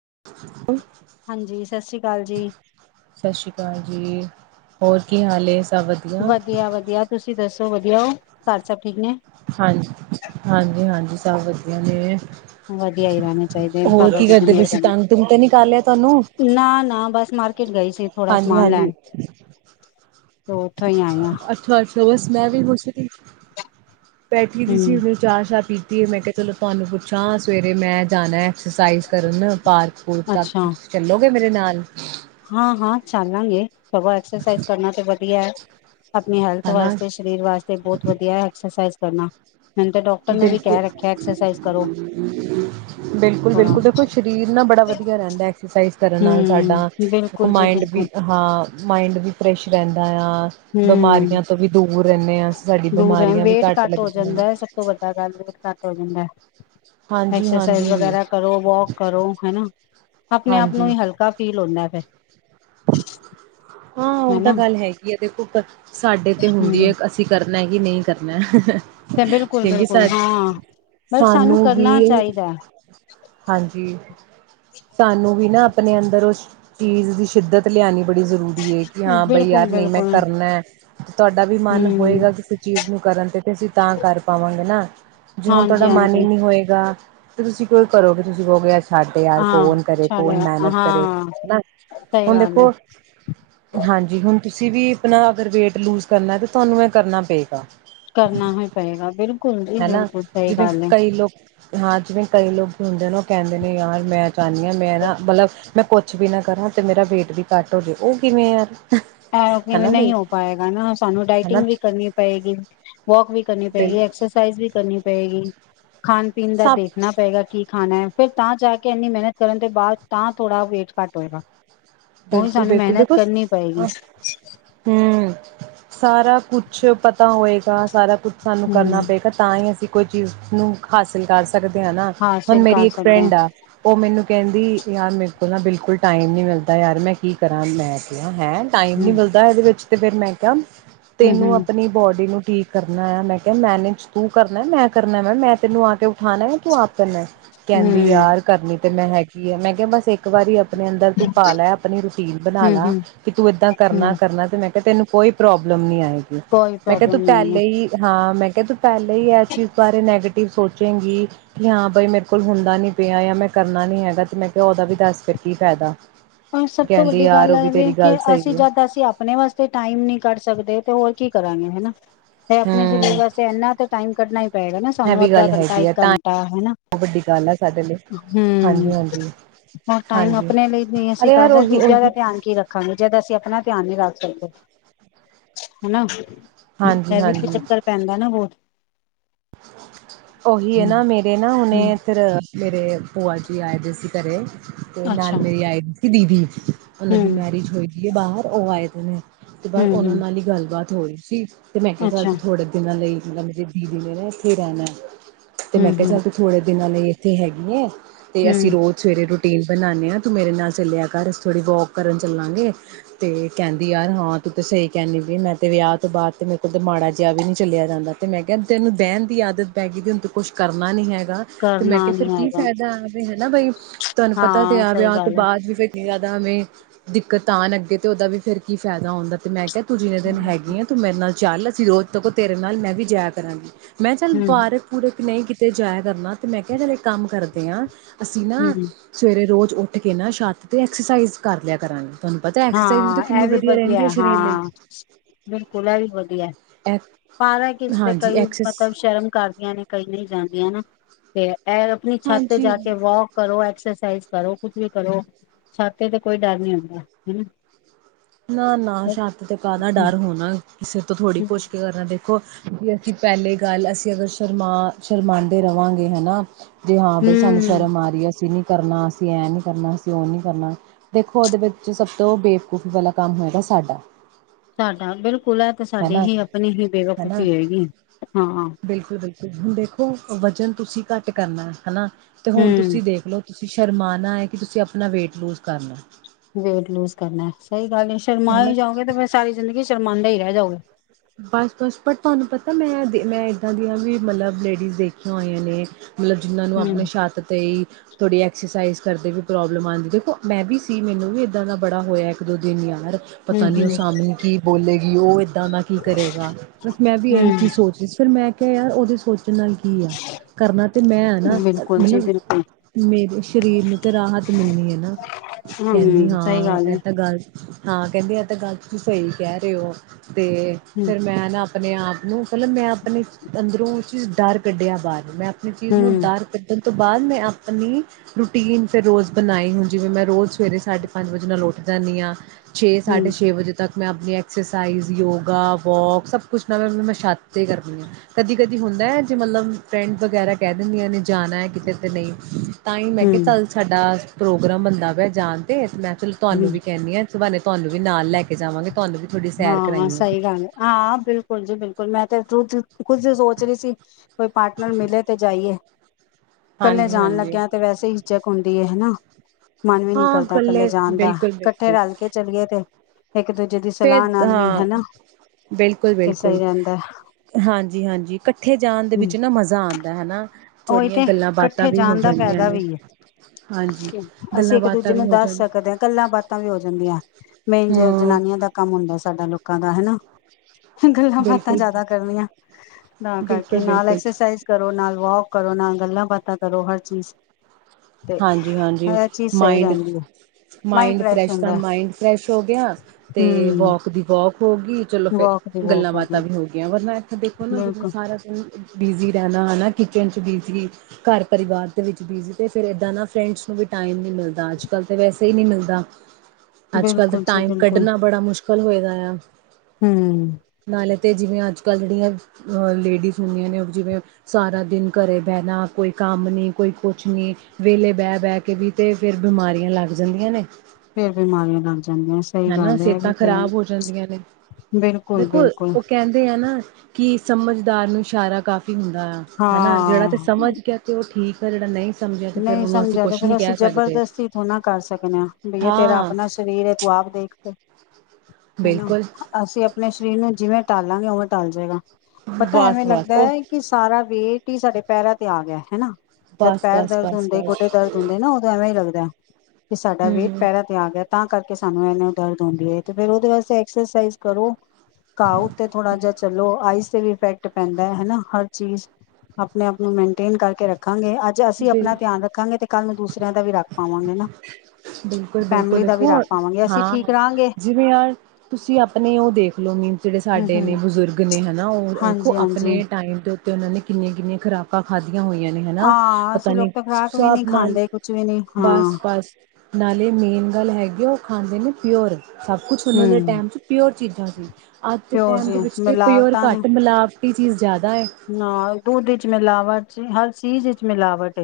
[unintelligible] ਹਾਂਜੀ ਸਤਿ ਸ੍ਰੀ ਅਕਾਲ ਜੀ ਸਤਿ ਸ਼੍ਰੀ ਅਕਾਲ ਜੀ ਹੋਰ ਕੀ ਹਾਲ ਏ। ਵਧੀਆ ਵਧੀਆ ਤੁਸੀਂ ਦੱਸੋ। ਵਧੀਆ ਹੋ, ਘਰ ਸਭ ਠੀਕ ਨੇ। ਹਾਂਜੀ, ਹਾਂਜੀ-ਹਾਂਜੀ, ਸਭ ਵਧੀਆ ਨੇ। ਵਧੀਆ ਹੀ ਰਹਿਣੇ ਚਾਹੀਦੇ ਏ। ਹੋਰ ਬਾਬਾ ਕੀ ਜੀ ਦੀ ਕਰਦੇ ਪਏ ਸੀ? ਤੰਗ ਤੁੰਗ ਤੇ ਨੀ ਕਰ ਲਿਆ ਤੁਹਾਨੂੰ? ਮਿਹਰਬਾਨੀ। ਨਾ-ਨਾ ਬਸ, ਮਾਰਕੀਟ ਗਈ ਸੀ ਥੋੜਾ ਸਮਾਨ ਹਾਂਜੀ-ਹਾਂਜੀ, ਲੈਣ। ਤੇ ਉੱਥੋਂ ਹੀ ਆਏ ਆ ਅੱਛਾ-ਅੱਛਾ। [unintelligible] ਬੈਠੀ ਵੀ ਸੀ। ਹਮ ਹੁਣ ਚਾਹ-ਸਾਹ ਪੀਤੀ ਤੇ ਮੈਂ ਕਿਹਾ ਚਲੋ ਤੁਹਾਨੂੰ ਪੁੱਛਾਂ, ਸਵੇਰੇ ਮੈਂ ਜਾਣਾ ਐ। ਐਕਸਰਸਾਈਜ਼ ਕਰਨ ਨਾ, ਪਾਰਕ-ਪੂਰਕ ਤੱਕ ਚੱਲੋ। ਤੇ ਮੇਰੇ ਨਾਲ ਹਾਂ-ਹਾਂ। ਚਾਲਾਂਗੇ ਸਗੋਂ ਐਕਸਰਸਾਈਜ਼ ਕਰਨਾ ਤਾਂ ਵਧੀਆ ਹੈ। ਆਪਣੀ ਹੈਲਥ ਹਨਾ ਵਾਸਤੇ, ਸਰੀਰ ਵਾਸਤੇ, ਬਹੁਤ ਵਧੀਆ ਹੈ, ਐਕਸਰਸਾਈਜ਼। ਕਰਨਾ ਮੈਨੂੰ ਤਾਂ ਡਾਕਟਰ ਨੇ ਵੀ ਬਿਲਕੁਲ, ਕਹਿ ਰੱਖਿਆ ਐਕਸਰਸਾਈਜ਼ ਕਰੋ ਥੋੜਾ ਬਿਲਕੁਲ-ਬਿਲਕੁਲ। ਦੇਖੋ ਸਰੀਰ ਨਾ ਬੜਾ ਵਧੀਆ ਰਹਿੰਦਾ। ਐਕਸਰਸਾਈਜ਼ ਕਰਨ ਨਾਲ ਸਾਡਾ। ਹਮ ਦੇਖੋ ਬਿਲਕੁਲ ਜੀ ਮਾਇੰਡ ਬਿਲਕੁਲ ਵੀ, ਹਾਂ, ਮਾਇੰਡ ਵੀ ਫਰੈਸ਼ ਕੁਛ ਰਹਿੰਦਾ ਆ। ਹਮ ਬਿਮਾਰੀਆਂ ਤੋਂ ਵੀ ਦੂਰ ਦੂਰ ਰਹਿੰਨੇ ਹਾਂ, ਅਸੀਂ। ਸਾਡੀ ਦੂਰ ਹੈ ਬਮਾਰੀਆਂ ਵੀ ਵੇਟ ਘੱਟ ਹੋ ਲੱਗਦੀਆਂ ਨੇ। ਜਾਂਦਾ ਹੈ ਸਭ ਤੋਂ ਵੱਡਾ, ਗੱਲ ਵੇਟ ਘੱਟ ਹੋ ਜਾਂਦਾ। ਹਾਂਜੀ ਐਕਸਰਸਾਈਜ਼ ਹਾਂਜੀ ਵਗੈਰਾ ਕਰੋ, ਵੋਕ ਕਰੋ, ਹਨਾ। ਆਪਣੇ ਆਪ ਨੂੰ ਹਾਂਜੀ ਹੀ ਹਲਕਾ ਫੀਲ ਹੁੰਦਾ। ਨਾਲੇ ਹਾਂ, ਉਹ ਹਨਾ ਤਾਂ ਗੱਲ ਹੈਗੀ ਆ। ਦੇਖੋ, ਸਾਡੇ ਤੇ ਹੁੰਦੀ ਹਮ ਹੈ। ਅਸੀਂ ਕਰਦੇ ਨਹੀਂ ਜੀ, ਨਹੀਂ ਕਰਨਾ। ਤੇ ਕਿਉਂਕਿ ਬਿਲਕੁਲ-ਬਿਲਕੁਲ। ਸਾ ਹਾਂ, ਪਰ ਸਾਨੂੰ ਕਰਨਾ ਚਾਹੀਦਾ। ਹਾਂਜੀ ਸਾਨੂੰ ਵੀ ਨਾ, ਆਪਣੇ ਅੰਦਰ ਉਸ ਚੀਜ਼ ਦੀ ਸ਼ਿੱਦਤ ਲਿਆਣੀ ਬੜੀ ਜ਼ਰੂਰੀ ਹੈ ਕਿ ਹਾਂ, ਬਈ ਬਿਲਕੁਲ ਯਾਰ, ਨਹੀਂ ਮੈਂ ਬਿਲਕੁਲ ਕਰਨਾ ਏ। ਤੁਹਾਡਾ ਵੀ ਮਨ ਹਮ ਹੋਏਗਾ, ਕਿਸੇ ਚੀਜ਼ ਨੂੰ? ਕਰਨ ਤੇ। ਤੇ ਅਸੀਂ ਤਾਂ ਕਰ ਪਾਵਾਂਗੇ ਨਾ, ਜੇ ਹੁਣ ਹਾਂਜੀ ਤੁਹਾਡਾ ਮਨ ਹਾਂਜੀ ਹੀ ਨਹੀਂ ਹੋਏਗਾ ਤੇ ਤੁਸੀਂ ਕਿਉਂ ਕਰੋਗੇ? ਤੁਸੀਂ [unintelligible] ਛੱਡ ਯਾਰ ਹਾਂ ਕੌਣ ਕਰੇ, ਛੱਡ ਕੌਣ ਮਿਹਨਤ ਕਰੇ, ਹਾਂ ਹਨਾ। ਸਹੀ ਹੁਣ ਗੱਲ ਹੈ ਦੇਖੋ, ਹਾਂਜੀ ਹੁ ਹੁਣ ਤੁਸੀਂ ਵੀ ਆਪਣਾ ਅਗਰ ਵੇਟ ਲੂਜ਼ ਕਰਨਾ ਏ ਤੇ ਤੁਹਾਨੂੰ ਏਹ ਕਰਨਾ ਪਏਗਾ। ਕਰਨਾ ਹੀ ਪਏਗਾ, ਬਿਲਕੁਲ ਜੀ ਹਨਾ ਬਿਲਕੁਲ, ਸਹੀ ਜਿਵੇਂ ਗੱਲ ਏ। ਕਈ ਲੋਕ ਹਾਂ ਜਿਵੇਂ ਕਈ ਲੋਕ ਹੁੰਦੇ ਨੇ, ਔ ਕਹਿੰਦੇ ਨੇ ਯਾਰ ਮੈਂ ਚਾਨੀ ਹਾਂ ਮੈਂ ਨਾ, ਮਲਬ ਮੈਂ ਕੁਛ ਵੀ ਨਾ ਕਰਾਂ ਤੇ ਮੇਰਾ ਵੇਟ ਵੀ ਘੱਟ ਹੋਜੇ, ਔ ਕਿਵੇਂ ਯਾਰ? ਐ ਕਿਵੇਂ? ਹਨਾ ਨਹੀਂ ਬਈ ਹੋ ਪਾਏਗਾ ਨਾ, ਸਾਨੂੰ ਹਨਾ ਡਾਇਟਿੰਗ ਵੀ ਕਰਨੀ ਪਏਗੀ। ਵੋਕ ਵੀ ਕਰਨੀ ਬਿਲ ਪਏਗੀ, ਐਕਸਰਸਾਈਜ਼ ਵੀ ਕਰਨੀ ਪਏਗੀ। ਖਾਣ ਪੀਣ ਦਾ ਸਭ ਦੇਖਣਾ ਪਏਗਾ, ਕੀ ਖਾਣਾ ਏ? ਫਿਰ ਤਾਂ ਜਾ ਕੇ ਇੰਨੀ ਮਿਹਨਤ ਕਰਨ ਤੇ ਬਾਦ ਤਾਂ ਥੋੜ੍ਹਾ ਵੇਟ ਘੱਟ ਹੋਏਗਾ। ਓਹੀ ਸਾਨੂੰ ਮਿਹਨਤ ਕਰਨੀ ਪਏਗੀ। ਹਮ। ਸਾਰਾ ਕੁਛ ਪਤ ਤਾ ਹੋਏਗਾ, ਸਾਰਾ ਕੁੱਛ ਸਾਨੂੰ ਹਮ ਕਰਨਾ ਪਏਗਾ, ਤਾਂ ਹੀ ਅਸੀਂ ਕੋਈ ਚੀਜ਼ ਨੂੰ ਹਾਸਿਲ ਕਰ ਸ ਸਕਦੇ ਹਾਂ ਨਾ, ਹੁਣ ਹਾਸਿਲ ਮੇਰੀ ਕਰ ਇੱਕ ਸਕਦੇ ਹਾਂ ਫਰੈਂਡ ਆ, ਔ ਮੈਨੂੰ ਕਹਿੰਦੀ ਯਾਰ ਮੇਰੇ ਕੋਲ ਨਾ ਬਿਲਕੁਲ ਟਾਈਮ ਨੀ ਮਿਲ ਮੈਂ ਯਾਰ ਮੈਂ ਕੀ ਕਰਾਂ? ਮੈਂ ਕਿਹਾ ਹੈਂ, ਟਾਈਮ ਨੀ ਹਮ ਮਿਲਦਾ ਇਹਦੇ ਵਿੱਚ ਤੇ ਫਿਰ ਮੈਂ ਕਿਹਾ ਹਮ ਤੇਨੂੰ ਹਮ ਆਪਣੀ ਬੋਡੀ ਨੂੰ ਕੀ ਕਰਨਾ ਏ? ਮੈਂ ਕਿਹਾ ਮੈਨੇਜ ਤੂੰ ਕਰਨਾ ਏ, ਮੈਂ ਕਰਨਾ ਏ? ਮੈ ਮੈਂ ਤੈਨੂੰ ਆ ਕੇ ਉਠਾਣਾ ਹੈ, ਤੂੰ ਆਪ ਕਰਨਾ ਏ? ਕਹਿੰਦੀ ਹਮ ਯਾਰ ਕਰਨੀ ਤੇ ਮੈਂ ਹੈਗੀ ਏ, ਮੈਂ ਕਿਹਾ ਬਸ ਇੱਕ ਵਾਰੀ ਆਪਣੇ ਅੰਦਰ ਤੂੰ ਪਾ ਲੈ ਆਪਣੀ ਰੂਟੀਨ ਬਣਾ ਹਮ ਲਾ, ਹਮ ਕਿ ਤੂੰ ਏਦਾਂ ਹਮ ਕਰਨਾ-ਕਰਨਾ ਤੇ ਮੈਂ ਕਿਹਾ, ਤੈਨੂੰ ਕੋਈ ਪ੍ਰੋਬਲਮ ਨਹੀਂ ਆਈ? ਕੋਈ ਮੈਂ ਕਿਹਾ ਪ੍ਰੋਬਲਮ ਤੂੰ ਨੀ ਹੋਏਗੀ ਪੇਹਿਲੇ ਹੀ ਹਾਂ, ਮੈਂ [unintelligible] ਪਹਿਲੇ ਹੀ ਇਹ ਚੀਜ਼ ਬਾਰੇ ਨੈਗੀ ਸੋਚੇਗੀ ਕਿ ਹਾਂ ਬਾਈ ਮੇਰੇ ਕੋਲ ਹੁੰਦਾ ਨੀ ਪਿਆ ਜਾਂ ਮੈਂ ਕਰਨਾ ਨੀ ਹੈਗਾ। ਤੇ ਮੈਂ ਕਿਹਾ ਉਹਦਾ ਵੀ ਦੱਸ ਸਕੀ ਫਾਇਦਾ। ਪਰ ਸਭ ਤੋਂ ਕਹਿੰਦੀ ਵੱਡੀ ਯਾਰ ਗੱਲ ਉਹ ਵੀ ਇਹ ਵੇ ਤੇਰੀ ਕਿ ਗੱਲ ਅਸੀਂ ਸਹੀ ਹੈ ਜਦ ਅਸੀਂ ਆਪਣੇ ਵਾਸਤੇ ਟਾਈਮ ਨਹੀਂ ਕੱਢ ਸਕਦੇ ਤੇ ਹੋਰ ਕੀ ਕਰਾਂਗੇ ਹੈ ਨਾ। ਤੇ ਆਪਣੇ ਸਰੀਰ ਹਮ ਵਾਸਤੇ ਇਨਾ ਤੇ ਟਾਈਮ ਕੱਢਣਾ ਹੀ ਪਏਗਾ ਨਾ ਇਹ ਸਾਨੂੰ ਵੀ ਅੱਧਾ ਗੱਲ ਘੰਟਾ, ਹੈਗੀ ਇੱਕ ਆ ਤਾਂ ਘੰਟਾ, ਹਨਾ? ਬਹੁਤ ਵੱਡੀ ਗੱਲ ਹੈ ਸਾਡੇ ਲਈ ਹਾਂਜੀ ਹਮ ਹਾਂਜੀ ਹ ਟਾਈਮ ਹਾਂਜੀ ਆਪਣੇ ਲਈ ਨੀ! ਅਰੇ ਯਾਰ ਕਾਦਾ ਉਹੀ ਦੂਜਿਆਂ ਉਹੀ ਦਾ ਧਿਆਨ ਕੀ ਰੱਖਾਂਗੇ? ਜਦ ਅਸੀਂ ਆਪਣਾ! ਧਿਆਨ ਹੀ ਨਹੀਂ ਰੱਖ ਸਕਦੇ। ਹਨਾ? ਹਾਂਜੀ ਏ ਵੀ ਇੱਕ ਹਾਂਜੀ ਚੱਕਰ ਪੈਂਦਾ ਨਾ ਬਹੁਤ? ਉਹੀ ਹੈ ਨਾ ਮੇਰੇ ਨਾ ਉਹਨੇ ਫੇਰ। ਮੇਰੇ ਭੂਆ ਜੀ ਆਏ ਵੇ ਸੀ ਘਰੇ ਤੇ ਅੱਛਾ ਨਾਲ ਮੇਰੀ ਆਈ ਸੀ! ਦੀਦੀ ਉਹਨਾਂ ਹੂੰ ਦੀ ਮੈਰਿਜ ਹੋਈ। ਏ ਬਾਹਰ ਉਹ ਆਏ ਹੋਏ ਨੇ। ਤੇ ਹੂੰ ਬਾਦ ਹੂੰ ਉਹਨਾਂ ਨਾਲ ਹੀ ਗੱਲਬਾਤ ਹੋੋਈ ਸੀ। ਤੇ ਮੈਂ ਕਿਹਾ ਅੱਛਾ ਚੱਲ ਥੋੜੇ ਦਿਨਾਂ ਲਈ। ਹੁਣ ਮੇਰੀ ਦੀਦੀ ਨੇ ਨਾ ਇੱਥੇ ਹੀ ਰਹਿਣਾ। ਤੇ ਹੂੰ ਮੈਂ ਹੂੰ ਕਿਹਾ ਚੱਲ ਥੋੜੇ! ਦਿਨਾਂ ਦੀ ਇੱਥੇ ਹੈਗੀ ਹੈ, ਤੇ ਅਸੀਂ ਹੂੰ ਰੋਜ਼ ਸਵੇਰੇ ਰੋ ਪਟੀਲ ਬਣਾਉਂਦੇ ਆਂ ਤੂੰ ਮੇਰੇ ਨਾਲ ਚੱਲਿਆ ਕਰ। ਅਸੀਂ ਥੋੜ੍ਹੀ ਵੋਕ ਕਰਨ ਚੱਲਾਂਗੇ। ਤੇ ਕਹਿੰਦੀ ਯਾਰ ਹਾਂ! ਤੂੰ ਤਾਂ ਸਹੀ ਕਹਿੰਦੀ ਵੀ ਮੈਂ ਤੇ ਵਿਆਹ ਤੋਂ ਬਾਅਦ ਤੇ ਮੇਰੇ ਕੋਲ ਤਾਂ ਮਾੜਾ ਜਿਹਾ ਵੀ ਨਹੀਂ ਚੱਲਿਆ ਜਾਂਦਾ। ਤੇ ਮੈਂ ਕਿਹਾ ਤੈਨੂੰ ਬਹਿਣ ਦੀ ਆਦਤ। ਪੈ ਗਈ। ਤੇ ਕੁਛ ਕਰਨਾ ਨੀ ਹੈਗਾ। ਤੇ ਮੈਂ ਕਰਨਾ ਕਿਹਾ ਫਿਰ ਨੀ ਕੀ ਹੈਗਾ ਫਾਇਦਾ ਆ ਹਨਾ ਬਈ ਤੁਹਾਨੂੰ ਪਤਾ ਤੇ ਹਾਂ ਆਹ ਸਹੀ ਤੋਂ ਗੱਲ ਹੈ ਬਾਅਦ ਵੀ। ਜ਼ਿਆਦਾਵੇਂ ਦਿੱਕਤ ਆਉਣ ਅੱਗੇ ਤੇ ਉਹਦਾ ਵੀ ਫੇਰ ਕੀ ਫਾਇਦਾ ਹੁੰਦਾ ਤੇ ਮੈਂ ਕਿਹਾ! ਤੂੰ ਜਿੰਨੇ ਦਿਨ ਹੂੰ ਹੈਗੀ ਏ ਤੂੰ ਮੇਰੇ ਨਾਲ ਰਿਹ ਚੱਲ, ਅਸੀਂ ਰੋਜ਼ [unintelligible] ਤੇਰੇ ਨਾਲ ਮੈਂ ਵੀ ਜਾਇਆ ਕਰਾਂਗੀ। ਪਾਰਕ ਪੂਰਕ ਤੇ ਜਾਇਆ ਕਰਨਾ, ਤੇ ਮੈਂ ਕਿਹਾ ਚ ਕੰਮ ਕਰਦੇ ਆ ਅਸੀਂ ਨਾ ਹੂੰ ਸਵੇਰੇ ਰੋਜ਼। ਉੱਠ ਕੇ ਨਾ ਛੱਤ ਤੇ ਐਕਸਰਸਾਈਜ਼ ਕਰ ਲਿਆ ਕਰਾਂਗੇ! ਤੁਹਾਨੂੰ ਪਤਾ ਐਕਸਰਸਾਈਜ਼ ਤਾਂ ਹਾਂ, ਕਿੰਨੀ ਐਹ ਵੀ ਵਧੀਆ ਰਹਿੰਦੀ ਹੈ ਸਰੀਰ ਲਈ ਹਾਂ। ਬਿਲਕੁਲ ਐਹ ਵੀ ਵਧੀਆ। ਐ ਪਾਰਾ ਕਿਸਦੇ ਹਾਂਜੀ ਕਈ ਐਕਸਸ ਮਤਲਬ ਸ਼ਰਮ। ਕਰਦੀਆਂ ਨੇ ਕਈ ਨਹੀਂ ਜਾਂਦੀਆਂ ਨਾ ਤੇ ਕ ਐਹ ਆਪਣੀ ਛੱਤ ਤੇ ਜਾ ਹਾਂਜੀ ਕੇ ਵੋਕ ਕਰੋ ਐਕਸਰਸਾਈਜ਼ ਕਰੋ ਕੁਛ ਵੀ ਕਰੋ ਛੱਤ ਤੇ ਕੋਈ ਡਰ ਨੀ ਹੁੰਦਾ ਹੁ ਨਾ ਨਾ ਛੱਤ ਤੇ ਕਾਹਦਾ ਡਰ ਹੋਣਾ ਕਿਸੇ ਤੋਂ ਥੋੜ੍ਹੀ ਪੁੱਛ ਕੇ ਕਰਨਾ ਦੇ ਦੇਖੋ ਜ ਅਸੀਂ ਪਹਿਲੇ ਗੱਲ ਅਸੀਂ ਅਗਰ ਸ਼ਰਮਾ ਸ਼ਰਮਾਂਦੇ ਰਹਵਾਂਗੇ ਹਨਾ ਜੇ ਹਾਂ ਬਈ ਸਾਨੂੰ ਹੂੰ ਸ਼ਰਮ ਆ ਰਹੀ ਹੈ ਅਸੀਂ ਨੀ ਕਰਨਾ ਅਸੀਂ ਐਂ ਨੀ ਕਰਨਾ ਅਸੀਂ ਉਹ ਨੀ ਕਰਨਾ ਦੇਖੋ ਉਹਦੇ ਵਿੱਚ ਸਭ ਤੋਂ ਬੇਵਕੂਫੀ ਵਾਲਾ ਕੰਮ ਹੋਏਗਾ ਸਾਡਾ ਸਾਡਾ ਬਿਲ ਸਕੂਲਾ ਤਾਂ ਸਾਡੇ ਹੀ ਹਨਾ-ਹਨਾ ਆਪ ਬਿਲਕੁਲ-ਬਿਲਕੁਲ ਹੁਣ ਦੇਖੋ ਵਜ਼ਨ ਤੁਸੀਂ ਘੱਟ ਕਰਨਾ ਹਨਾ ਤੇ ਹੁਣ ਤੁਸੀਂ ਹੂੰ ਦੇਖਲੋ ਤੁਸੀਂ ਸ਼ਰਮਾਨਾ ਹੈ ਕਿ ਤੁਸੀਂ ਆਪਣਾ ਵੇਟ ਲੂਜ ਕਰਨਾ ਵੇਟ ਲੂਜ ਕਰਨਾ ਐ ਸਹੀ ਗੱਲ ਸ਼ਰਮਾ ਹੀ ਹਨਾ ਜਾਓਗੇ ਤੇ ਫੇਿਰ ਸਾਰੀ ਜ਼ਿੰਦਗੀ ਸ਼ਰਮਾਂਦੇ ਹੀ ਰਹਿ ਜਾਓ ਬਸ ਬਸ ਬਟ ਤੁਹਾਨੂੰ ਪਤਾ ਮੈਂ ਮੈਂ ਇੱਦਾਂ ਦੀਆਂ ਵੀ ਮਤਲਬ ਲੇਡੀਜ਼ ਦੇਖੀਆਂ ਹੋਈਆਂ ਨੇ ਮਤਲਬ ਜਿਹਨਾਂ ਨੂੰ ਆਪ ਹੂੰ ਐਕਸਰਸਾਈਜ਼ ਕਰਦੇ ਵੀ ਪ੍ਰੋਬਲਮ ਆਉਂਦੀ ਦੇਖੋ ਮੈਂ ਵੀ ਸੀ ਮੈਨੂੰ ਵੀ ਇੱਦਾਂ ਦਾ ਬੜਾ ਹੋਇਆ ਇੱਕ ਦੋ ਦਿਨ ਯਾਰ ਹੂੰ ਪਤਾ ਨੀ ਉਹ ਹੂੰ ਸਾਹਮਣੇ ਕਿ ਬੋਲੇਗੀ ਉਹ ਏਦਾਂ ਕੀ ਕਰੇਗਾ ਬਸ ਮੈਂ ਵੀ ਇਹੀ ਚੀਜ਼ ਹੂੰ ਸੋਚ ਰਹੀ ਫਿਰ ਮੈਂ ਕਿਹਾ ਯਾਰ ਉਹਦੇ ਸੋਚਣ ਨਾਲ ਕੀ ਆ ਕਰਨਾ ਤੇ ਮੈਂ ਹੈ ਨਾ ਬਿਲਕੁਲ ਜੀ ਮਤਲਬ ਬਿਲਕੁਲ ਮੇਰੇ ਸਰੀਰ ਨੂੰ ਤੇ ਰਾਹਤ ਮਿਲਣੀ ਹੈ ਨਾ ਕਹਿੰਦੀ ਹੂੰ ਸਹੀ ਹਾਂ ਐਹ ਹੈ। ਤਾਂ ਗੱਲ ਹਾਂ ਕਹਿੰਦੇ ਆ ਹੂੰ ਫਿਰ ਮੈਂ ਨਾ ਆਪਣੇ ਆਪ ਨੂੰ ਮਤਲਬ ਮੈਂ ਆਪਣੇ ਅੰਦਰੋਂ ਆਪਣੀ ਚੀਜ਼ ਨੂੰ ਹੂੰ ਡਾਰਕ [unintelligible] ਤੋਂ ਬਾਅਦ ਮੈਂ ਆਪਣੀ ਰੂਟੀਨ ਫਿਰ ਰੋਜ਼ ਬਣਾਈ ਹ ਜਿਵੇਂ ਮੈਂ ਰੋਜ਼ ਸਵੇਰੇ ਸਾਢੇ ਪੰਜ ਵਜੇ ਨਾਲ ਉੱਠ ਜਾਂਦੀ ਹਾਂ [unintelligible] ਛੇ ਹੂੰ ਸਾਢੇ ਛੇ ਵਜੇ ਤੱਕ ਮੈਂ ਆਪਣੀ ਐਕਸਰਸਾਈਜ਼ ਯੋਗਾ ਵੋਕ ਸਭ ਕੁਛ ਨਾ ਮੈਂ ਮਤਲਬ ਮਛਾਤੇ ਕਰਦੀ ਹਾਂ ਕਦੀ ਕਦੀ ਹੁੰਦਾ ਹੈ ਜੇ ਮਤਲਬ ਫਰੈਂਡ ਵਗੈਰਾ ਕਹਿ ਦਿੰਦੀਆਂ ਨੇ ਜਾਣਾ ਹੈ ਕਿਤੇ ਤੇ ਨਹੀਂ ਤਾਂ ਹੀ ਮੈਂ ਕਿਹਾ ਹੂੰ ਚੱਲ ਸਾਡਾ ਪ੍ਰੋਗਰਾਮ ਹੁੰਦਾ ਵਆ ਜਾਣ ਤੇ ਇਸ ਮ ਮਤਲਬ ਤੁਹਾਨੂੰ ਹੂੰ ਵੀ ਕਹਿੰਦੀ ਹਾਂ ਸ ਬੇ ਤੁਹਾਨੂੰ ਵੀ ਨਾਲ ਲੈ ਕੇ ਜਾਵਾਂਗੇ ਤੁਹਾਨੂੰ ਵੀ ਥੋਡੀ ਸੈਰ ਹਾਂ ਕਰਾਈ ਆ ਸਹੀ ਗੱਲ ਹੈ ਹਾਂ ਬਿਲਕੁਲ ਜੀ ਬਿਲਕੁਲ ਮੈਂ ਤੇ ਤ ਕੁਝ ਸੋਚ ਨਹੀਂਹੀ ਸੀ ਕੋਈ ਪਾਰਟਨਰ ਮਿਲੇ ਤੇ ਜਾਈਏ ਕੱਲੇ ਹਾਂਜੀ ਜਾਣ ਹਾਂਜੀ ਲੱਗਿਆ ਤੇ ਵੈਸੇ ਹਿਚਕ ਹੁੰਦ ਤੇ ਹੈਨਾ। ਮਨ ਵੀ ਨਹੀ ਹਾਂ ਕਰਦਾ ਇਕੱਲੇ ਗੱਲੇ ਜਾਣ ਦਾ ਬਿਲਕੁਲ ਇਕੱਠੇ ਬਿਲਕੁਲ ਰਲ ਕੇ ਚਲੀਏ ਤੇ ਇੱਕ ਦੂਜੇ ਦੀ ਫੇਰ ਸਲਾਹ ਨਾਲ ਵੀ ਹਾਂ ਹਨਾ ਬਿਲਕੁਲ ਤੇ ਸਹੀ ਬਿਲਕੁਲ ਰਹਿੰਦਾ ਹਾਂਜੀ ਹਾਂਜੀ ਇਕੱਠੇ ਜਾਣ ਦੇ ਵਿੱਚ ਹੂੰ ਨਾ ਮਜ਼ਾ ਆਉਂਦਾ ਹਨਾ ਉਹੀ ਥੋੜੀਆਂ ਤੇ ਗੱਲਾਂ ਬਾਤਾਂ ਇਕੱਠੇ ਵੀ ਹੋ ਜਾਣ ਦਾ ਜਾਂਦੀਆਂ ਫਾਇਦਾ ਨੇ ਵੀ ਹਾਂਜੀ ਹੈ ਅਸੀਂ ਗੱਲਾਂ ਇੱਕ ਬਾਤਾਂ ਦੂਜੇ ਨੂੰ ਵੀ ਹੋ ਦੱਸ ਜਾਂਣ ਸਕਦੇ ਹਾਂ ਗੱਲਾਂ ਬਾਤਾਂ ਵੀ ਹੋ ਜਾਂਦੀਆਂ ਮੇਨ ਜੋ ਜਨਾਨੀਆਂ ਦਾ ਕੰਮ ਹੁੰਦਾ ਸਾਡਾ ਲੋਕਾਂ ਦਾ ਹਨਾ। ਗੱਲਾਂ ਬਾਤਾਂ ਬਿਲਕੁਲ ਜ਼ਿਆਦਾ ਕਰਨੀਆਂ ਤਾਂ ਕਰਕੇ ਬਿਲਕੁਲ ਨਾਲ ਬਿਲਕੁਲ ਐਕਸਰਸਾਈਜ਼ ਕਰੋ ਨਾਲ ਵੋਕ ਕਰੋ ਨਾ ਗੱਲਾਂ ਬਾਤਾਂ ਕਰੋ ਹਰ ਚੀਜ਼ ਤੇ ਹਾਂਜੀ ਹਾਂਜੀ ਇਹ ਚੀਜ਼ ਸਹੀ ਮਾਇੰਡ ਰਹਿੰਦੀ ਹੈ ਮਾਇੰਡ ਫਰੈਸ਼ ਦਾ ਮਾਇੰਡ ਫਰੈਸ਼ ਹੋ ਗਿਆ। ਤੇ ਹੂੰ ਵੋਕ ਦੀ ਵੋਕ ਹੋ ਗਈ ਚਲੋ ਫੇਰ ਵੋਕ ਦੀ ਵੋਕ ਗੱਲਾਂ ਬਾਤਾਂ ਗਈ ਵੀ ਹੋ ਗਿਆਂ ਵਰਨਾ ਦੇਖੋ ਨਾ ਜਦੋਂ ਬਿਲਕੁਲ ਸਾਰਾ ਦਿਨ ਬਿਜੀ ਰਹਿਣਾ ਹਨਾ ਕਿਚਨ ਚ ਬਿਜੀ ਘਰ ਪਰਿਵਾਰ ਦੇ ਵਿੱਚ ਬਿਜ਼ੀ ਤੇ ਫਿਰ ਇੱਦਾਂ ਨਾ ਫਰੈਂਡਸ ਨੂੰ ਵੀ ਟਾਈਮ ਨਹੀਂ ਮਿਲਦਾ ਅੱਜ ਕੱਲ੍ਹ ਤਾਂ ਵੈਸੇ ਹੀ ਨਹੀਂ ਮਿਲਦਾ। ਅੱਜ ਕੱਲ ਤਾਂ ਬਿਲਕੁਲ ਜੀ ਟਾਈਮ ਕੱਢਣਾ ਬੜਾ ਮੁਸ਼ਕ ਕੱਲੇ ਦਾ ਆ। ਹਮ ਨਾਲੇ ਤੇ ਜਿਵੇਂ ਅੱਜ ਕੱਲ੍ਹ ਦੀਆਂ ਅ ਲੇਡੀਜ਼ ਹੁੰਦੀਆਂ ਨੇ ਉਹ ਜਿਵੇਂ ਸਾਰਾ ਦਿਨ ਘਰੇ ਬਹਿਣਾ ਕੋਈ ਕੰਮ ਨਹੀਂ ਕੋਈ ਕੁਛ ਨਹੀਂ ਤੇ ਵੇਲੇ ਬਹਿ ਬਹਿ ਕੇ ਵੀ ਤੇ ਫੇਰ ਬਿਮਾਰੀਆਂ ਲੱਗ ਜਾਂਦੀਆਂ ਨੇ। ਫੇਰ ਬਿਮਾਰੀਆਂ ਲਗ ਜਾ ਹਨਾ ਸਿਹਤਾਂ ਖਰਾਬ ਹੋ ਜਾਂਦੀਆਂ ਨੇ, ਬਿਲਕੁਲ ਦੇਖੋ ਬਿਲਕੁਲ ਉਹ ਕਹਿੰਦੇ ਆ ਨਾ ਕੀ ਸਮਝਦਾਰ ਨੂੰ ਇਸ਼ਾਰਾ ਕਾਫ਼ ਹੁੰਦਾ ਅ ਹਨਾ ਜਿਹੜਾ ਹਾਂ ਤੇ ਸਮਝ ਗਿਆ ਤੇ ਉਹ ਠੀਕ ਨਹੀ ਨਹੀਂ ਸਮਝਿਆ ਤੇ ਫੇਰ ਅਸੀਂ ਜਬਰਦਸਤੀ ਥੋੜਾ ਨਾ ਕਰ ਸਕਣੇ ਹਾਂ ਬਈ ਐ ਤੇਰਾ ਹਾਂ ਆਪਣਾ ਸਰੀਰ ਹੈ। ਸੁਆਬ ਦੇਖ ਕੇ। [inaudible] ਹਨਾ ਬਿਲਕੁਲ ਅਸੀਂ ਆਪਣੇ ਸਰੀਰ ਨੂੰ ਜਿਵੇਂ ਢਾਲਾਂਗੇ ਉਵੇਂ ਢਲ ਜੇਗਾ। ਪਤਾ ਐਵੇਂ ਬਸ ਬਸ ਲੱਗਦਾ ਉਹ ਹੈ ਕਿ ਸਾਰਾ ਵੇਟ ਟੀ ਸਾਡੇ ਪੈਰਾਂ ਤੇ ਆ ਗਿਆ ਹਨਾ। ਜਦ ਬਸ ਦਰਦ ਬਸ ਬਸ ਬਸ ਹੁੰਦੇ ਗੋਡੇ ਦਰਦ ਹੁੰਦੇ ਨਾ ਉਹਦ ਐਵੇਂ ਹੀ ਲੱਗਦਾ ਹ ਕਿ ਸਾਡਾ ਵੇਟ ਹਮ ਪਹਿਰਾ ਤਿਆਗ ਗਿਆ ਤਾਂ ਕਰਕੇ ਸਾਨੂੰ ਇਨੇ ਦਰਦ ਹੁੰਂਦੀ ਹੈ ਤੇ ਫੇਰ ਉਹਦੇ ਕੇ ਕੇ ਸਾਨੰ ੲੰਣ ਦਰਰ ਹੰਦਾ ਏ ਵਾਸਤੇ ਐਕਸਰਸਾਈਜ਼ ਕਰੋ ਘਾਹ ਉੱਤੇ ਥੋੜਾ ਜਿਹਾ ਚਲੋ ਆਈਸ ਤੇ ਵੀ ਇਫੈਕਟ ਪੈਂਦਾ ਹੈ ਹਨਾ ਹਰ ਚੀਜ਼ ਆਪਣੇ ਆਪ ਨੂੰ ਮੇਨਟੇਨ ਕਰਕੇ ਰੱਖਾਂਗੇ ਅਸੀਂ ਬਿਲ ਆਪਣਾ ਧਿਆਨ ਰੱਖਾਂਗੇ ਤੇ ਕੱਲ ਨੂੰ ਦੂਸਰਿਆਂ ਦਾ ਵੀ ਰੱਖ ਪਾਵਾਂਗੇ ਨਾ ਬਿਲਕੁਲ-ਬਿਲਕੁਲ ਫੈਮਲੀ ਦਾ ਵੀ ਦੇਖੋ ਰੱਖ ਪਾਵਾਂਗੇ ਅਸੀਂ ਹਾਂ ਠੀਕ ਰਹਾਂਗੇ ਜਿਵੇਂ ਯਾਰ ਤੁਸੀਂ ਆਪਣੇ ਉਹ ਦੇਖ ਲਓ ਮੀਨ ਜਿਹੜੇ ਹੂੰ ਸਾਡੇ ਨੇ ਹੂੰ ਬਜ਼ੁਰਗ ਨੇ ਹਨ ਨਾ ਉਹ ਰਖੋ ਹਾਂਜੀ ਹਾਂਜੀ ਆਪਣੇ ਟਾਈਮ ਤੋਂ ਤੇ ਉਹਨਾਂ ਨੇ ਕਿਨੀਆਂ-ਕਿੰਨੀਆਂ ਖੁਰਾਕਾਂ ਖਾਧਆਂ ਹੋਈਆਂ ਨੇ ਹਨਾ ਹਾਂ ਪਤਾ ਅਸੀਂ ਨੀ ਲੋਕ ਤਾਂ ਖੁਰਾਕ ਵੀ ਹਿਸਾਬ ਨਹੀਂ ਨਾਲ ਖਾਂਦੇ ਕੁਛ ਵੀ ਨਹੀਂ ਹਾਂ ਬਸ-ਬਸ ਨਾਲੇ ਮੇਨ ਗੱਲ ਹੈਗੀ ਖਾਂਦੇ ਨੇ ਪਿਓਰ ਸਭ ਕੁਛ ਉਹਨਾਂ ਦੇ ਹੂੰ ਟਾਈਮ ' ਪਿਓਰ ਚੀਜ਼ਾਂ ਸੀ ਅੱਜ ਦੇ ਪਿਓਰ ਟਾਈਮ ਸੀ ਦੇ ਵਿੱਚ ਤੇ ਪਿਓਰ ਮਿਲਾਵਟਾਂ ਨੇ ਘੱਟ ਮਿਲਾਪ ਇਹ ਚੀਜ਼ ਜ਼ਿਆਦਾ ਹੈ ਹਾਂ ਦੁੱਧ ਚ ਮੈਂਲਾਵਾਾਂ ਹਰ ਚੀਜ਼ ਵਿਚ ਮਿਲਾਵਟ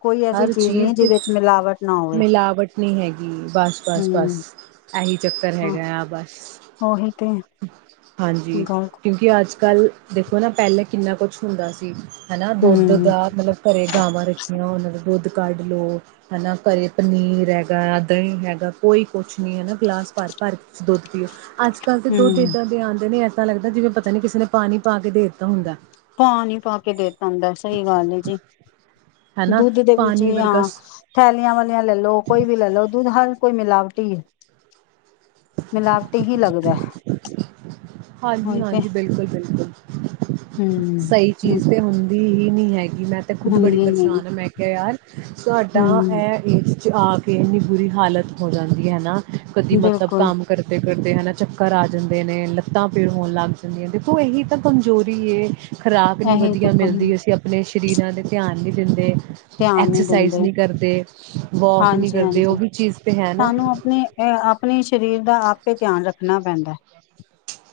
ਕੋਈ ਐਸੀ ਹਰ ਚੀਜ਼ ਨਹੀਂ ਤੇ ਜਿਹਦੇ ਚ ਮਿਲਾਵਟ ਨਾ ਹੋਵੇ ਮਿਲਾਵਟ ਨਹੀਂੀ ਹੈਗੀ ਬਸ ਬਸ ਬਸ ਹੂੰ ਇਹੀ ਚੱਕਰ ਹੈਗਾ ਆ ਬਸ ਉਹੀ ਤੇ ਹਾਂਜੀ ਗੱਲ ਕਿਉਂਕਿ ਅੱਜ ਕੱਲ੍ਹ ਦੇਖੋ ਨਾ ਪਹਿਲਾਂ ਕਿੰਨਾ ਕੁਛ ਹੁੰਦਾ ਸੀ ਹਨਾ ਦੁੱਧ ਹੂੰ ਦਾ ਮਤਲਬ ਘਰੇ ਗਾਵਾਂ ਰੱਖੀਆਂ ਉਹਨਾਂ ਨੂੰ ਦੁੱਧ ਕੱਢ ਲੋ ਹਨਾ ਘਰੇ ਪਨੀਰ ਹੈਗਾ ਦਹੀਂ ਹੈਗਾ ਕੋਈ ਕੁਛ ਨੀ ਹੈਾ ਗਿਲਾਸ ਭਰ ਭਰ ਦੁੱਧ ਅੱਜ ਕੱਲ੍ਹ ਤੇ ਦੋ ਹੂੰ ਇੱਾਂ ਦੇ ਆਉਂਦੇ ਨੇ ਪਤਾ ਲੱਗਦਾ ਜਿਵੇਂ ਪਤਾ ਨੀ ਕਿਸੇ ਨੇ ਪਾਣੀ ਪਾ ਕੇ ਦੇ ਦਿੱਤਾ ਹੁੰਦਾ ਐ। ਪਾਣੀ ਪਾ ਕੇ ਦੇ ਪੰਦਾ ਸਹੀ ਗੱਲ ਜੀ ਹਨਾ ਦੁੱਧ ਦੇ ਵਿੱਚ ਪਾਣੀ ਵੀ ਵਰਗਾ ਹਾਂ ਥੈਲੀਆਂ ਵਾਲੀਆਂ ਲੈ ਲੋ ਕੋਈ ਵੀ ਲੈ ਲਓ ਦੁੱਧ ਹਰ ਕੋਈ ਮਿਲਾਵਟੀ ਹੀ ਹੈ। ਮਿਲਾਵਟੀ ਹੀ ਲੱਗਦਾ ਐ। ਹਾਂਜੀ-ਹਾਂਜੀ ਬਿਲਕੁਲ-ਬਿਲਕੁਲ ਹਮ ਸਹੀ ਚੀਜ਼ ਤੇ ਹੁੰ ਹੁੰਦੀ ਹੀ ਨਹੀਂ ਹੈਗੀ। ਮੈਂ ਤੇ ਖੁਦ ਬੜੀ ਹੁੰਦੀ ਨਹੀਂ ਪਰੇਸ਼ਾਨ ਹਾਂ। ਮੈਂ ਕਿਹਾ ਯਾਰ ਸਾਡਾ ਹਮ ਏਹ ਇਸ ਵਿੱਚ ਆ ਕੇ ਇੰਨੀ ਬੁਰੀ ਹਾਲਤ ਹੋ ਜਾਂਦੀ ਹੈ ਨਾ। ਕਦੀ ਮਤਲਬ ਬਿਲਕੁਲ ਕੰਮ ਕਰਦੇ ਕਰਦੇ ਹਨਾ ਚੱਕਰ ਆ ਜਾਂਦੇ ਨੇ, ਲੱਤਾਂ ਪੀੜ ਹੋਣ ਲੱਗ ਜਾਂਦੀਆਂ, ਦੇਖੋ ਇਹੀ ਤਾਂ ਕਮਜ਼ੋਰੀ ਐ। ਖਰਾਕ ਨੀ ਇਹੀ ਤੇ ਵਧੀਆ ਮਿਲਦੀ। ਅਸੀਂ ਅਪਣੇ ਸਰੀਰਾਂ ਦੇ ਧਿਆਨ ਨੀ ਦਿੰਦੇ। ਧਿਆਨ ਨਹੀਂ ਐਕਸਰਸਾਈਜ਼ ਦਿੰਦੇ ਨੀ ਕਰਦੇ, ਵੋਕ ਨੀ ਹਾਂਜੀ ਕਰਦੇ, ਉਹ ਹਾਂਜੀ ਵੀ ਚੀਜ਼ ਤੇ ਹੈ ਨਾ। ਸਾਨੂੰ ਆਪਣੇ ਅਹ ਆਪਣੇ ਸਰੀਰ ਦਾ ਆਪੇ ਧਿਆਨ ਰੱਖਣਾ ਪੈਂਦਾ ਹੈ।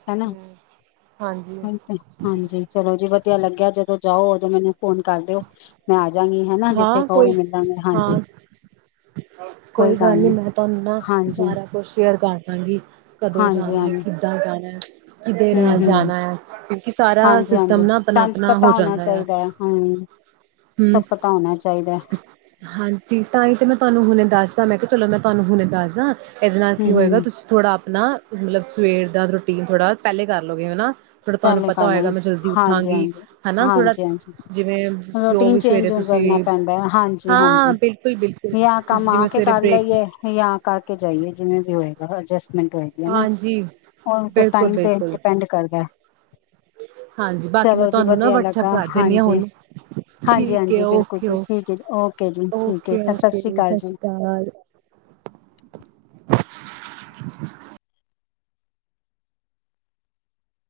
ਹੈ ਨਾ ਹਾਂਜੀ [unintelligible] ਹਾਂਜੀ ਚਲੋ ਜੀ ਵਧਿਆ ਵਧੀਆ ਲੱਗਿਆ, ਜਦੋਂ ਜਾਓ ਉਦੋਂ ਮੈਨੂੰ ਫੋਨ ਕਰ ਲਓ, ਮੈਂ ਆ ਜਾਗੀ ਹਨਾ ਜਿੱਥੇ ਹਾਂ, ਕੋਈ ਕਹੋਗੇ ਮਿਲਾਂਗੇ ਹਾਂਜੀ ਹਾਂ ਕੋਈ ਗੱਲ ਨੀ, ਮੈਂ ਤੁਹਾਨੂੰ ਨਾ ਹਾਂਜੀ ਸਾਰਾ ਕੁਛ ਸ਼ੇਅਰ ਕਰ ਦਾਂਗੀ, ਕਦੋਂ ਹਾਂਜੀ ਜਾਣਾ ਏ ਹਾਂਜੀ ਕਿੱਦਾਂ ਜਾਣਾ ਏ। ਕਿਧੇ ਹੂੰ ਨਾਲ ਹੂੰ ਜਾਣਾ ਏ ਕਿਉਂਕਿ ਸਾਰਾ ਹਾਂਜੀ ਹਾਂਜੀ ਸਿਸਟਮ ਨਾ ਸਾਨੂੰ ਆਪਣਾ-ਆਪਣਾ ਹੋ ਪਤਾ ਹੋਣਾ ਜਾਂਦਾ ਆ। ਚਾਹੀਦਾ ਹੈ ਹੂੰ ਹੂੰ ਸਭ ਪਤਾ ਹੋਣਾ ਚਾਹੀਦਾ ਹੈ। ਹਾਂਜੀ, ਤਾਂ ਹੀ ਤੇ ਮੈਂ ਤੁਹਾਨੂੰ ਹੁਣੇ ਦੱਸ ਤਾਂ ਮੈਂ ਕਿਹਾ ਚਲੋ ਮੈਂ ਤੁਹਾਨੂੰ ਹੁਣ ਦੱਸਦਾ। ਇਹਦੇ ਨਾਲ ਹੂੰ ਕੀ ਹੋਏਗਾ। ਹੂੰ ਤੁਸੀਂ ਥੋੜਾ ਹਨਾ ਮਤਲਬ ਸਵੇਰ ਦਾ ਰੂਟੀਨ ਥੋੜ੍ਹਾ ਪਹਿਲੇ ਕਰ ਲਓਗੇ ਹਨਾ। ਥੋੜਾ ਤੁਹਾਨੂੰ ਪਹਿਲੇ ਪਤਾ ਕਰ ਹੋਏਗਾ, ਲਾਂਗੇ ਮੈਂ ਜਲਦੀ ਹਾਂਜੀ ਉੱਠਾਂਗੀ ਹਾਂਜੀ ਹਨਾ, ਥੋੜਾ ਹਾਂਜੀ ਹਾਂਜੀ ਜਿਵੇਂ ਜੋ ਰੂਟੀਨ ਵੀ ਸਵੇਰੇ ਚੇਂਜ ਕਰਨਾ ਤੁਸੀਂ ਪੈਂਦਾ ਏ, ਹਾਂ ਹਾਂਜੀ-ਹਾਂਜੀ ਬਿਲਕੁਲ ਬਿਲਕੁਲ ਯਾ ਕੰਮ ਤੁਸੀਂ ਆ ਜਿਵੇਂ ਕੇ ਸਵੇਰੇ ਕਰ ਬ੍ਰੇਕ ਲਈਏ ਯਾ ਕਰਕੇ ਜਾਈਏ, ਜਿਵੇਂ ਵੀ ਹੋਏ। ਹਾਂ-ਹਾਂ ਜਿਸ ਮਿੰਟ ਹੋਏਗੇ ਨਾ, ਹਾਂਜੀ, ਉਹ ਤੇ ਟਾਈਮ ਤੇ ਬਿਲਕੁਲ-ਬਿਲਕੁਲ ਡਿਪੈਂਡ ਕਰਦਾ ਏ। ਹਾਂਜੀ, ਬਾਕੀ ਮੈਂ ਤੁਹਾਨੂੰ ਨਾ ਵਧੀਆ ਵਟਸਐਪ ਲੱਗਾ ਕਰ ਦੇਣੀ ਹਾਂ ਹਾਂਜੀ ਹੁਣ, ਹਾਂਜੀ ਠੀਕ ਹੈ ਹਾਂਜੀ ਬਿਲਕੁਲ ਜੀ ਓਕੇ-ਓਕੇ, ਠੀਕ ਹੈ ਜੀ ਓਕੇ ਜੀ ਠੀਕ ਹੈ ਓਕੇ-ਓਕੇ ਜੀ, ਅਕਾਲ ਸਤਿ ਸ਼੍ਰੀ ਅਕਾਲ।